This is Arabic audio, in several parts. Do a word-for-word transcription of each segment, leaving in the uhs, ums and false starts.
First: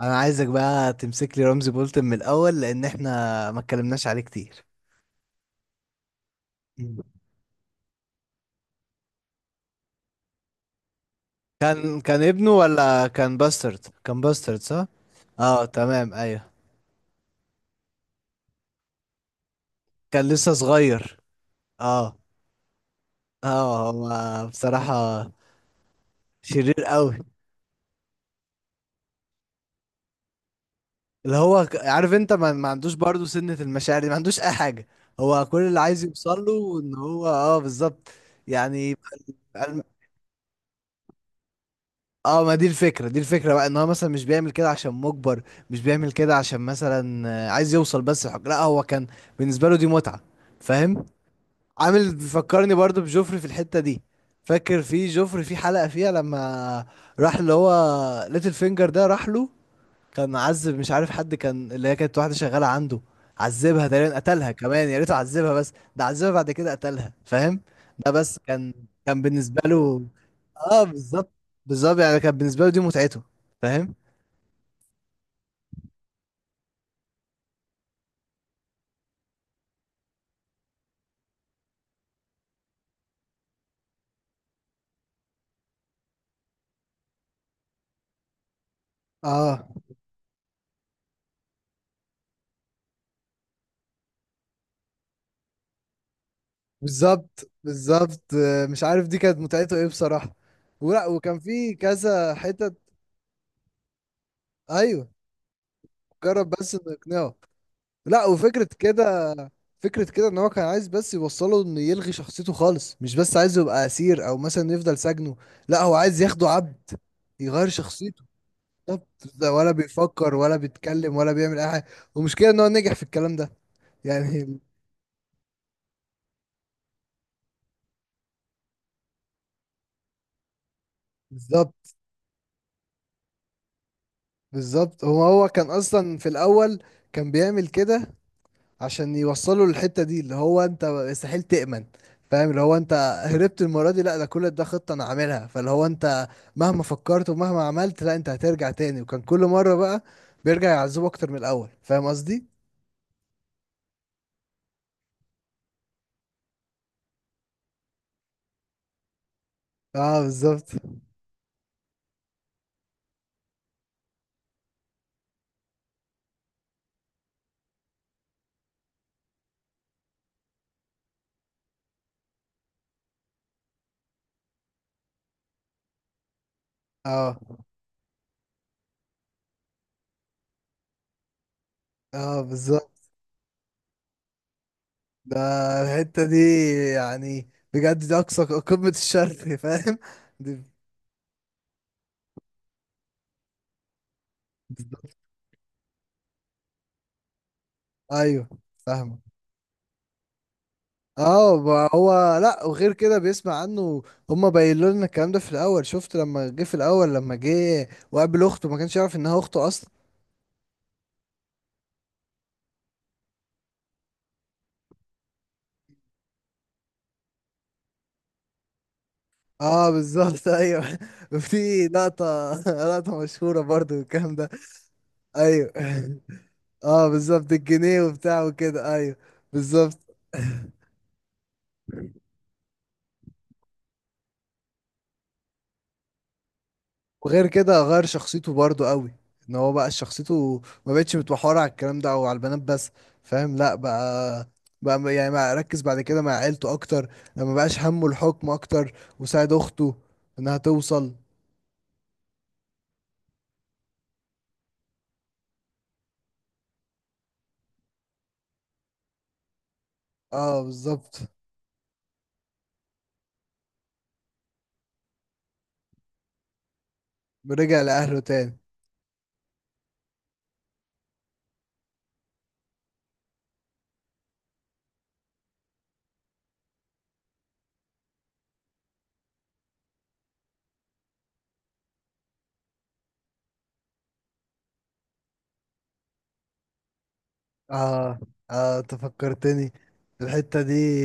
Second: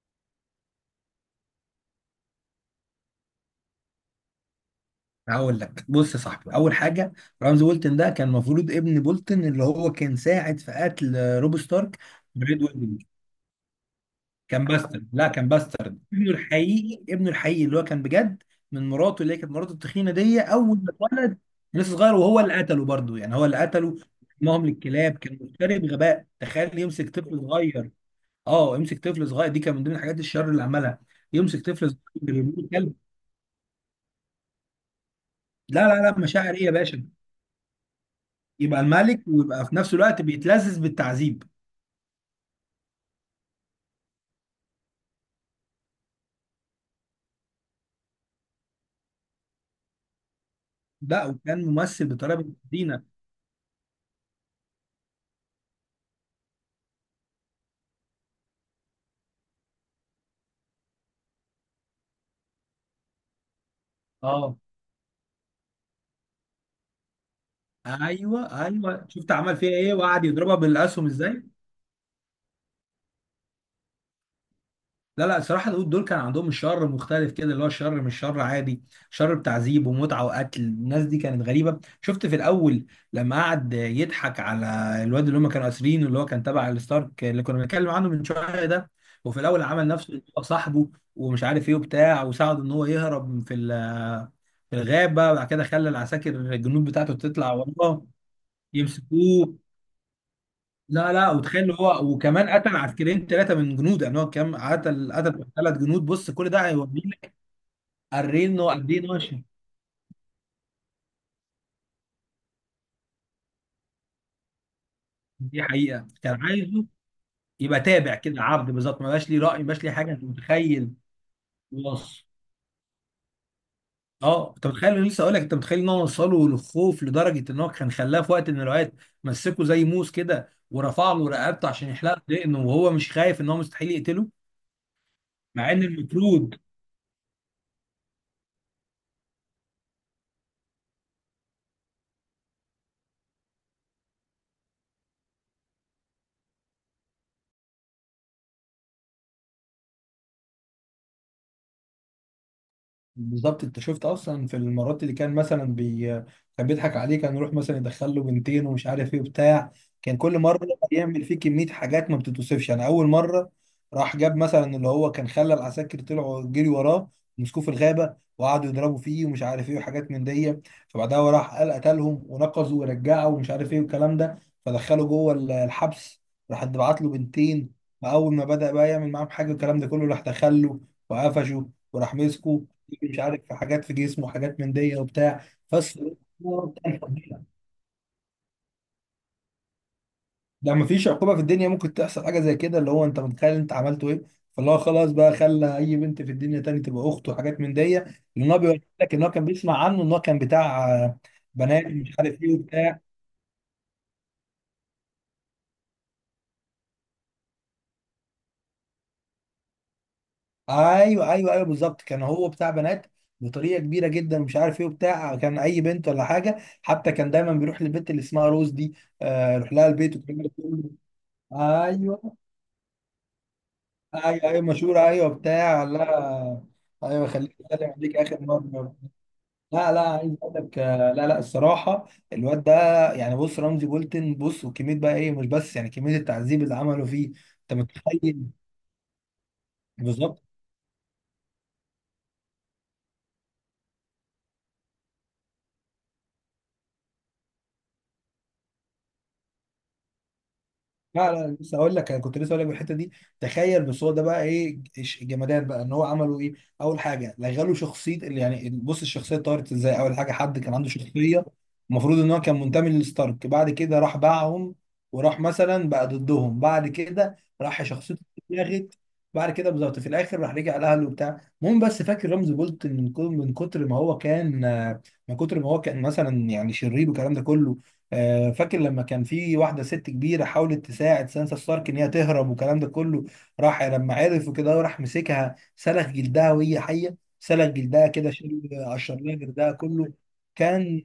انا عايزك بقى تمسك لي رمزي بولتن من الاول، لان احنا ما اتكلمناش عليه كتير. هقول لك بص يا صاحبي، اول مم. حاجه رمز بولتن ده كان المفروض ابن بولتن اللي هو كان ساعد في قتل آه، روب ستارك كان كان ابنه بريد ويدنج. ولا كان باسترد؟ كان باسترد، كان صح. باسترد، لا كان اه، باسترد تمام، ابنه ايوه. الحقيقي، ابنه الحقيقي اللي هو كان بجد من مراته، اللي هي كانت مراته التخينه كان دي. لسه اول ما صغير. اتولد لسه صغير اه. وهو اللي قتله برضه، يعني هو اللي اه، قتله. هو مهم للكلاب، بصراحة كان مفتري بغباء. تخيل شرير يمسك قوي. طفل صغير، اه يمسك طفل صغير، دي كان من ضمن الحاجات الشر اللي عملها. اللي يمسك هو ك- طفل عارف انت صغير ما, ما يرميه كلب. عندوش برضه سنة المشاعر دي، ما عندوش اي حاجة. هو كل اللي لا لا عايز لا، يوصل مشاعر ايه يا له ان باشا؟ هو، اه، بالظبط. يبقى يعني. الملك ويبقى في نفس الوقت بيتلذذ بالتعذيب. اه، ما دي الفكرة، دي الفكرة بقى، ان هو مثلا مش بيعمل كده عشان مجبر، مش بيعمل كده عشان مثلا، آه، عايز يوصل بس الحكم، لا هو كان بالنسبة له دي متعة. فاهم. لا وكان ممثل عامل، بطريقه بنت بيفكرني برضو لذينه. بجوفري في الحتة دي. فاكر في جوفري في حلقة فيها لما راح اللي هو ليتل فينجر ده راح له؟ كان عذب، مش عارف حد كان، اللي هي كانت واحدة شغالة عنده، عذبها تقريبا، قتلها اه كمان. يا ريته عذبها بس، ده عذبها بعد كده قتلها. فاهم. ده بس ايوه كان، ايوه، كان شفت عمل بالنسبة فيها ايه له، وقعد يضربها اه بالاسهم بالظبط. ازاي. بالظبط، يعني كان بالنسبة له دي متعته. فاهم. لا لا، الصراحة دول دول كان عندهم الشر مختلف كده، اللي هو الشر مش شر عادي. شر بتعذيب ومتعة وقتل الناس، دي كانت غريبة. شفت في الأول لما قعد يضحك على الواد اللي هم كانوا أسرينه، اللي هو كان تبع الستارك اللي كنا بنتكلم عنه من شوية ده. وفي الأول اه عمل نفسه إن هو صاحبه ومش عارف إيه وبتاع، وساعده إن هو يهرب في ال- في الغابة، وبعد كده خلى العساكر الجنود بتاعته بالظبط. تطلع وراه بالظبط، آه، مش عارف دي كانت يمسكوه. متعته ايه بصراحة. ولا لا لا، وكان وتخيل في هو كذا وكمان حتة. قتل عسكريين، ثلاثه من جنود. يعني هو كام ايوه. قتل؟ قتل ثلاث جنود. بص كل جرب ده بس انه يقنعه. هيوريك لا، قرين انه وفكرة قد ايه كده، ناشف. فكرة كده ان هو كان عايز بس يوصله انه يلغي شخصيته خالص، مش بس عايزه يبقى اسير او مثلا يفضل سجنه. دي لا هو حقيقه عايز كان ياخده عبد، عايزه يغير يبقى تابع شخصيته. كده، عبد طب بالظبط. ما بقاش ليه ده راي، ما ولا بقاش ليه حاجه، انت بيفكر ولا متخيل؟ بيتكلم ولا بيعمل اي حاجة. وص والمشكلة ان هو نجح في الكلام ده. اه يعني. انت متخيل. أنا لسه اقول لك، انت متخيل ان هو وصله للخوف لدرجه ان هو كان خلاه في وقت من الاوقات مسكه زي موس كده ورفع له رقبته عشان بالظبط. يحلق دقنه، وهو مش خايف ان هو مستحيل يقتله. بالظبط. هو هو كان مع ان اصلا في المفروض الاول كان بيعمل كده عشان يوصلوا للحتة دي، اللي هو انت مستحيل تأمن. فاهم، اللي هو انت هربت المرة دي، لا ده كل ده خطة انا عاملها. فاللي هو انت مهما فكرت ومهما عملت، لا انت هترجع تاني. وكان كل مرة بقى بيرجع يعذبه اكتر من الاول. فاهم قصدي؟ بالظبط. انت شفت اصلا في المرات اللي كان مثلا بي... كان بيضحك عليه. كان يروح مثلا يدخل له بنتين ومش عارف ايه وبتاع. كان اه كل مره بالظبط. يعمل فيه كميه حاجات ما بتتوصفش. يعني اول مره راح جاب مثلا اللي هو كان خلى العساكر طلعوا جري وراه، مسكوه في الغابه وقعدوا يضربوا فيه ومش عارف ايه وحاجات من دي. فبعدها هو راح قال قتلهم ونقزوا ورجعوا ومش عارف ايه والكلام ده، فدخله جوه ال- الحبس. راح بعت له اه. بنتين، فاول ما بدأ بقى يعمل معاهم حاجه الكلام ده كله راح دخله، وقفشه وراح اه مسكه. بالظبط. مش عارف في حاجات في جسمه وحاجات من دي ده وبتاع بس. الحتة دي يعني بجد دي اقصى قمة الشر. فاهم؟ دي. ده ما فيش عقوبه في الدنيا ممكن تحصل حاجه زي كده، اللي هو انت متخيل انت عملته ايه؟ فاللي هو خلاص بقى، خلى اي بنت في الدنيا تاني تبقى اخته وحاجات من دي. ايوه، لان هو بيقول لك فاهمك. ان هو كان بيسمع عنه ان هو كان بتاع آه، اه، بنات ما مش هو، عارف ايه لا وغير وبتاع. كده بيسمع عنه. هما بيقولوا لنا الكلام ده في الاول. شفت لما جه في الاول، لما جه وقابل اخته ما كانش يعرف انها اخته اصلا. ايوه ايوه ايوه بالظبط، كان هو بتاع بنات بطريقه كبيره جدا مش عارف ايه وبتاع. كان اي بنت ولا حاجه. حتى كان دايما بيروح للبنت اللي اسمها روز دي، آه، يروح لها اه البيت بالظبط، وكده. ايوه. في ايوه لقطه، لقطه مشهوره برضو الكلام ايوه ده. ايوه مشهورة، ايوه ايوه. بتاع لا. اه ايوه بالظبط، خليك، اسلم الجنيه عليك اخر وبتاع وكده، مره. ايوه. لا بالظبط. لا، عايز اقول لك آه، لا لا، الصراحه الواد ده، يعني بص رمزي بولتن، بص وكميه بقى ايه، مش بس يعني كميه التعذيب اللي عمله فيه. وغير انت كده غير متخيل شخصيته برضو قوي. ان هو بقى بالظبط. شخصيته ما بقتش متمحورة على الكلام ده او على البنات بس. فاهم، لا بقى، بقى م- يعني بقى ركز بعد كده مع عيلته اكتر. ما بقاش همه الحكم اكتر. وساعد اخته انها توصل. لا لا لسه اقول لك، انا كنت لسه اقول لك بالحته دي. تخيل بس هو ده بقى ايه الش- الجمدان بقى ان هو عملوا ايه. اول حاجه لغلوا شخصيه، اللي يعني بص الشخصيه اتطورت ازاي. اول حاجه حد اه كان عنده بالظبط. شخصيه، المفروض ان هو كان منتمي للستارك، بعد كده راح باعهم وراح مثلا بقى ضدهم. بعد كده رجع راح لاهله شخصيته تاني. اتلغت، بعد كده بالظبط في الاخر راح رجع لاهله وبتاع. المهم بس فاكر رمزي بولت من كل- من كتر ما هو كان آه، من كتر ما هو كان مثلا يعني شرير والكلام ده كله. آه، فاكر لما كان في واحدة ست كبيرة حاولت تساعد سانسا ستارك إن هي تهرب والكلام ده كله، راح لما عرف وكده وراح مسكها سلخ جلدها وهي حية، سلخ جلدها اه. كده شال اه، انت قشر لها فكرتني جلدها كله. الحتة دي. كان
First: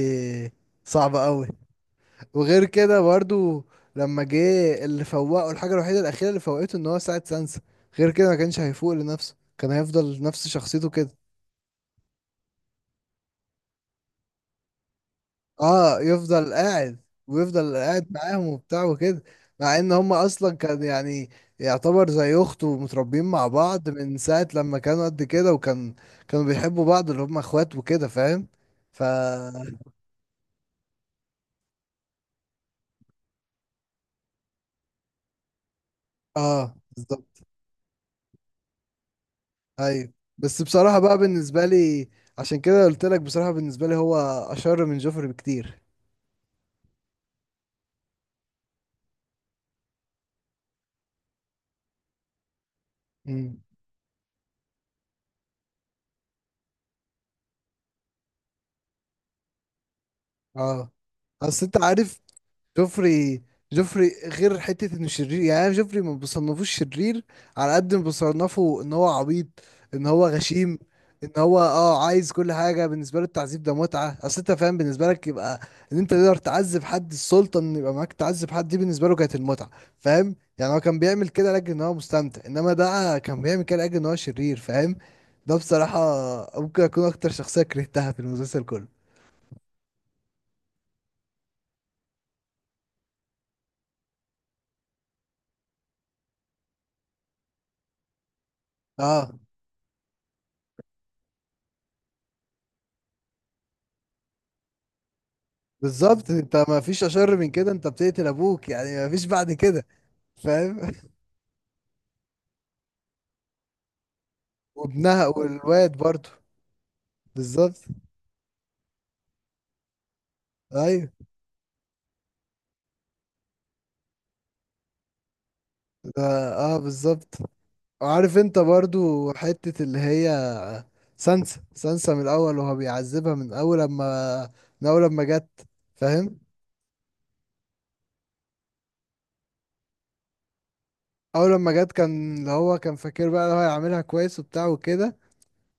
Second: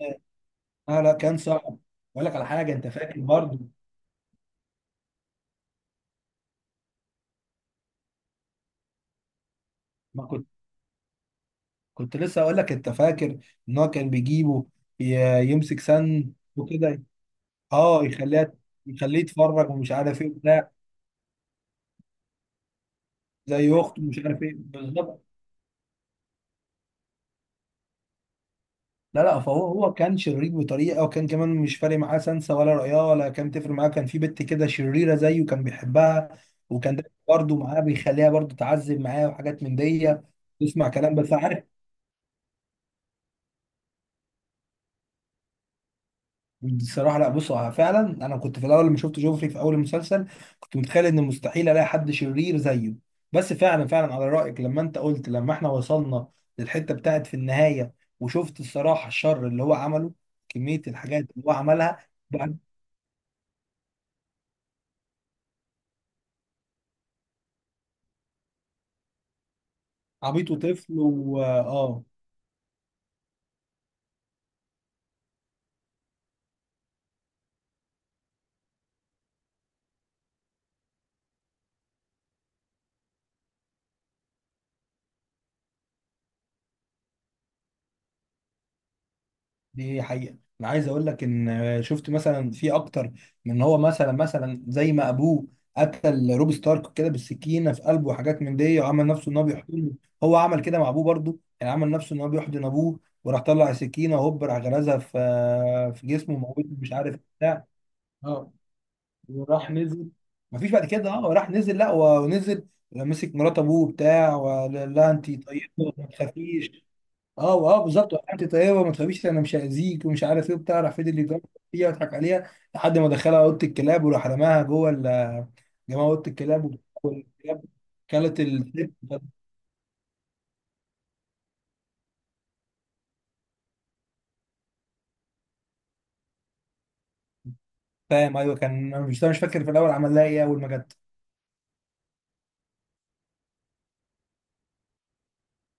آه لا صعبة كان قوي. صعب. أقول لك على وغير حاجة أنت كده فاكر برضه. برضو لما جه، اللي فوقه الحاجة الوحيدة الأخيرة اللي فوقته إن هو ساعد سانسا. غير كده ما كانش هيفوق لنفسه، كان هيفضل ما نفس كنت شخصيته كده. كنت لسه أقول لك أنت فاكر إن هو كان بيجيبه ي- يمسك اه، سن يفضل قاعد، وكده. ويفضل أه قاعد معاهم يخليها، وبتاع يخليه وكده. يتفرج مع ان ومش هم عارف إيه اصلا وبتاع. كان يعني يعتبر زي اخته، ومتربيين مع زي بعض أخته من ومش عارف ساعة إيه لما كانوا قد بالظبط. كده. وكان كانوا بيحبوا بعض اللي هم اخوات وكده. فاهم. ف، لا لا، فهو هو كان شرير بطريقه، وكان كمان مش فارق معاه سنسة ولا رعاه ولا. كان تفرق معاه كان في بنت كده شريره زيه كان بيحبها، اه وكان ده بالظبط. برضه معاه بيخليها برضه تعذب معاه وحاجات من ايوه. دي. بس تسمع بصراحة كلام بقى بس عارف. بالنسبة لي، عشان كده قلت لك بصراحة، بالنسبة لي هو أشر من جوفري بكتير. بصراحه لا، بص هو فعلا. انا كنت في الاول لما شفت جوفري في اول المسلسل كنت متخيل ان مستحيل الاقي حد شرير زيه. بس امم. فعلا فعلا على رايك، لما انت قلت لما احنا وصلنا للحته بتاعت في النهايه، وشفت الصراحه الشر اللي هو عمله، كميه اه، الحاجات اللي هو اصل انت عملها. عارف جوفري، جوفري غير حتة انه شرير، يعني انا جوفري ما بصنفوش شرير على قد ما بصنفه ان هو عبيط، ان هو عبيط غشيم، وطفل ان و اه هو آه، اه عايز كل حاجة. بالنسبة له التعذيب ده متعة. اصل انت فاهم، بالنسبة لك يبقى ان انت تقدر تعذب حد، السلطة ان يبقى معاك تعذب حد، دي بالنسبة له كانت المتعة. فاهم، يعني هو كان بيعمل كده لاجل ان هو مستمتع، انما ده كان بيعمل كده لاجل ان هو شرير. فاهم. ده بصراحة ممكن اكون اكتر شخصية كرهتها في المسلسل كله. دي حقيقة. انا عايز اقول لك ان شفت مثلا في اكتر من ان هو مثلا، مثلا زي ما ابوه قتل روب ستارك كده بالسكينة في قلبه وحاجات من دي وعمل اه نفسه ان هو بيحضنه. هو عمل كده مع ابوه برضه، يعني عمل نفسه ان هو بيحضن ابوه وراح طلع السكينة وهوب راح غرزها في في بالظبط. جسمه وموته انت ما مش فيش عارف اشر من بتاع. كده. انت بتقتل اه ابوك، يعني ما فيش بعد وراح كده. نزل. مفيش فاهم. بعد كده، اه راح نزل، لا ونزل مسك مرات ابوه بتاع، ولا لا انت وابنها طيبه والواد ما برضو. تخافيش. اه اه بالظبط. بالظبط، وقعت طيبه وما تخافيش انا مش هاذيك ومش عارف ايه وبتاع. راح فضل ايوه. اللي يجرب فيها ويضحك عليها لحد ما دخلها اوضه الكلاب، وراح رماها جوه ال- جماعه ده اوضه اه الكلاب، بالظبط. والكلاب وعارف كلت انت الست برضو حتة اللي هي سانسا، سانسا من الاول وهو بيعذبها من اول لما، من اول لما جت. فاهم. فاهم ايوه. كان أنا مش مش فاكر في الاول عمل لها ايه اول ما جت اول لما جت كان، اللي هو كان فاكر بقى اللي هو هيعملها كويس وبتاع وكده.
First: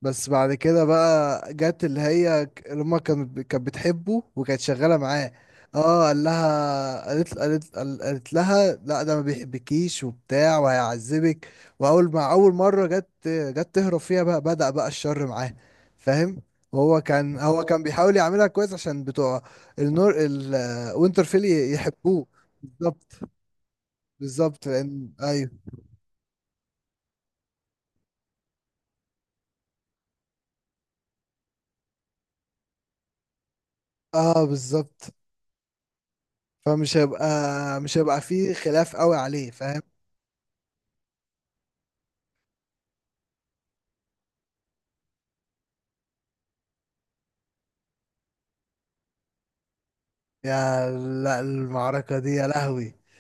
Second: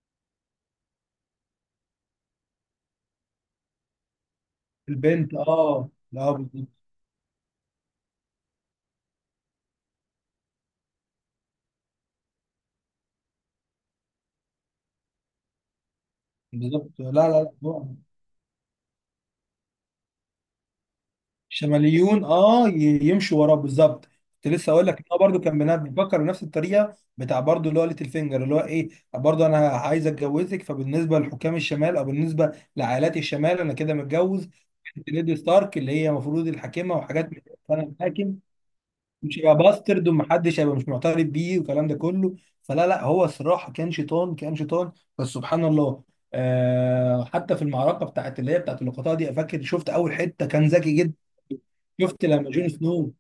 بس بعد كده بقى جت اللي هي ك- اللي هما، كانت كانت بتحبه وكانت شغالة معاه. البنت. اه اه قال لا بالظبط. لها، قالت قالت قال- قالت لها لا ده ما بيحبكيش وبتاع وهيعذبك. واول ما اول مرة جت جت تهرب فيها بقى بدأ بقى الشر معاه. فاهم. بالظبط. وهو لا كان، لا هو كان لا. بيحاول يعملها كويس عشان بتوع النور الوينترفيل شماليون يحبوه. اه ي- بالظبط. يمشوا وراه بالظبط. كنت بالظبط، لسه اقول لك ان لان هو برضه ايوه. كان بنا- بيفكر بنفس الطريقه بتاع برضه، اللي هو ليتل فينجر اللي هو ايه. برضه انا عايز اتجوزك، فبالنسبه لحكام الشمال او بالنسبه لعائلات الشمال انا كده اه متجوز بالظبط. ليدي ستارك، اللي هي المفروض الحاكمه فمش هيبقى، وحاجات من كده، فانا مش هيبقى الحاكم. فيه خلاف قوي مش عليه. هيبقى فاهم. باسترد ومحدش هيبقى مش معترف بيه والكلام ده كله. فلا لا هو الصراحه كان شيطان، كان شيطان. بس سبحان الله، آه حتى في المعركه بتاعت اللي هي بتاعت اللقطات دي. فاكر شفت اول حته كان يا، ذكي جدا؟ لا المعركة شفت دي يا لما جون لهوي. سنو،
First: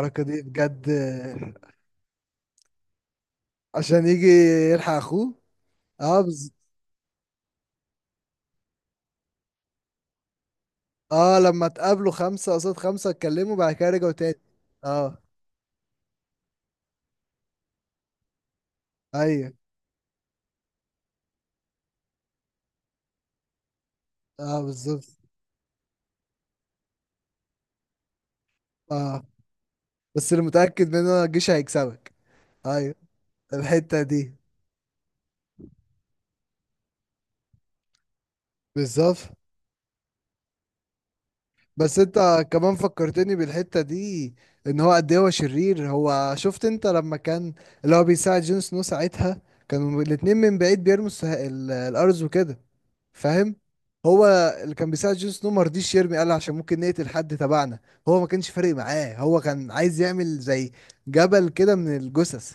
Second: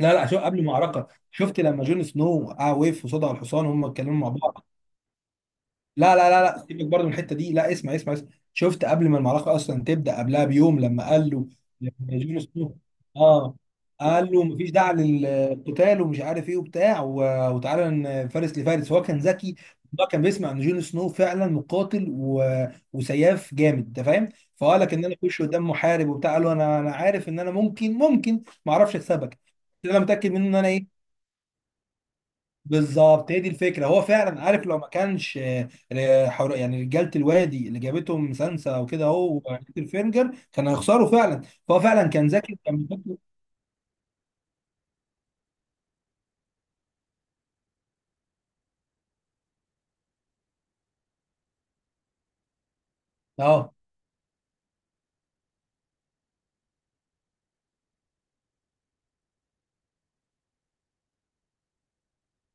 لا لا شو دي قبل بجد. المعركه. شفت لما جون سنو آه وقف قصاد الحصان هم عشان اتكلموا يجي مع بعض. يلحق اخوه. لا اه لا لا بز... لا سيبك برضه من الحته دي، لا اسمع اسمع اسمع. شفت قبل ما المعركه اصلا تبدا، قبلها بيوم لما قال اه له، لما اتقابلوا لما جون خمسة قصاد سنو خمسة، اتكلموا اه بعد كده رجعوا قال تاني. له مفيش داعي اه. للقتال ومش عارف ايه وبتاع، و- وتعالى ن- فارس لفارس. هو كان ايوه. ذكي. هو كان بيسمع ان جون سنو فعلا مقاتل و... وسياف جامد انت فاهم؟ اه فقال لك بالظبط. ان انا اخش قدام محارب وبتاع، قال له انا انا عارف ان انا ممكن ممكن ما اعرفش اه. اكسبك، بس انا متاكد بس اللي منه ان انا متأكد ايه. منه إن الجيش هيكسبك. ايوه بالظبط، هي دي الفكره. هو الحتة دي. فعلا عارف لو ما كانش آه، آه، حر- يعني رجاله الوادي اللي جابتهم سانسا وكده اهو بالظبط. وبيتر فينجر كانوا هيخسروا فعلا. فهو بس فعلا كان انت ذكي كمان كان بيحط. فكرتني بالحتة دي، ان هو قد ايه هو شرير. هو شفت انت لما كان اللي هو بيساعد جون سنو ساعتها، كانوا الاتنين من بعيد بيرموا السه- ال- الارز وكده. فاهم. اه هو اللي كان بيساعد جون سنو ما رضيش يرمي، قال عشان ممكن نقتل حد تبعنا. هو ما كانش فارق معاه، هو كان عايز يعمل زي جبل كده من الجثث.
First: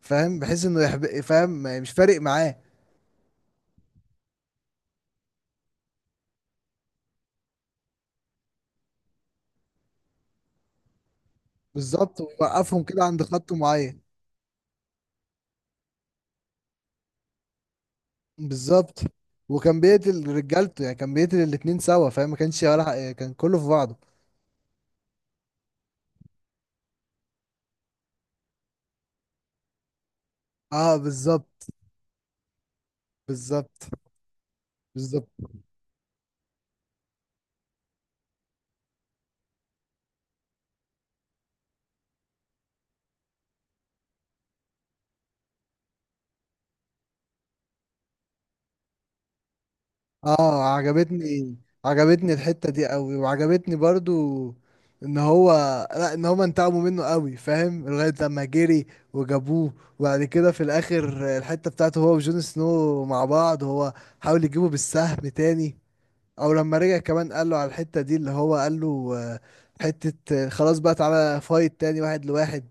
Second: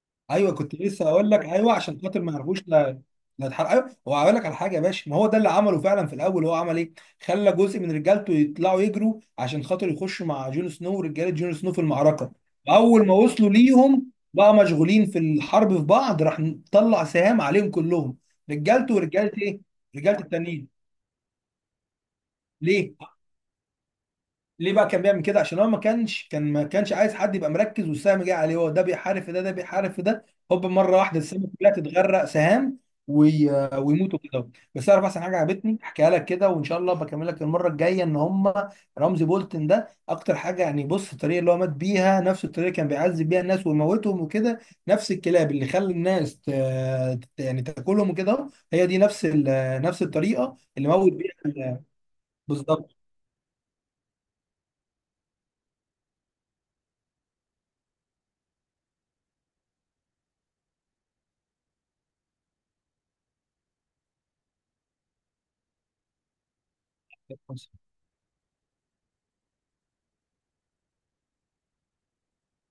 فاهم، ايوه بحيث كنت انه لسه يحب. اقول لك، فاهم، ايوه مش عشان فارق خاطر ما معاه. يعرفوش لا، لا اتحرق. ايوه هو، هقول لك على حاجه يا باشا. ما هو ده اللي عمله فعلا في الاول، هو عمل ايه؟ خلى جزء من رجالته يطلعوا يجروا عشان خاطر يخشوا مع جون سنو ورجاله جون سنو في بالظبط، المعركه. ويوقفهم كده اول ما عند وصلوا خط معين. ليهم بقى مشغولين في الحرب في بعض، راح طلع سهام عليهم كلهم، رجالته بالظبط. ورجاله ايه؟ وكان رجاله بيقتل التانيين. رجالته، يعني كان بيقتل الاتنين سوا. فاهم، ما كانش ليه؟ ولا كان كله في بعضه. ليه بقى كان بيعمل كده؟ عشان هو ما كانش كان ما كانش عايز حد يبقى مركز والسهم جاي عليه. هو ده بيحارب في ده ده بيحارب في ده، هوب اه مره واحده السهم بالظبط. كلها تتغرق سهام وي... بالظبط. ويموتوا كده. بس اعرف احسن بالظبط. حاجه عجبتني احكيها لك كده، وان شاء الله بكمل لك المره الجايه ان هم رمزي بولتن ده اكتر حاجه، يعني بص الطريقه اللي هو مات بيها نفس الطريقه اللي كان بيعذب بيها الناس ويموتهم وكده. نفس الكلاب اللي خلى الناس ت... يعني تاكلهم وكده، هي دي نفس ال... نفس الطريقه اه، اللي موت بيها عجبتني، ال- عجبتني الحتة دي بالظبط. قوي. وعجبتني برضو ان هو، لا ان هم انتقموا منه قوي. فاهم لغاية لما جري وجابوه، وبعد كده في الاخر الحتة بتاعته هو وجون سنو مع بعض. هو حاول يجيبه بالسهم تاني، او لما رجع كمان قال له على الحتة دي اللي هو قال له، آه، حتة، آه، خلاص بقى تعالى فايت تاني واحد لواحد.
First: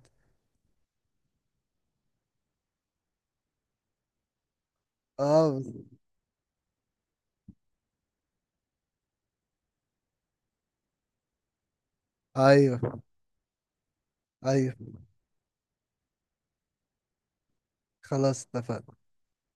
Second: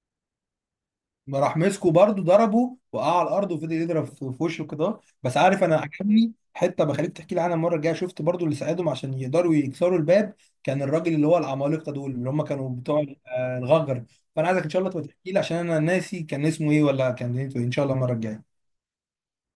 ما راح مسكه برضه ضربه وقع على الارض وفضل يضرب في في وشه كده. بس اه. عارف انا عجبني حته بخليك تحكي لي عنها المره الجايه، شفت برضه اللي ساعدهم عشان يقدروا يكسروا الباب؟ كان الراجل اللي هو العمالقه دول اللي هم كانوا ايوه. بتوع آه، الغجر. فانا عايزك ان ايوه شاء الله تبقى تحكي لي عشان انا ناسي كان اسمه ايه ولا كان دنيته ايه. طيب، ان شاء الله المره خلاص الجايه. اتفقنا.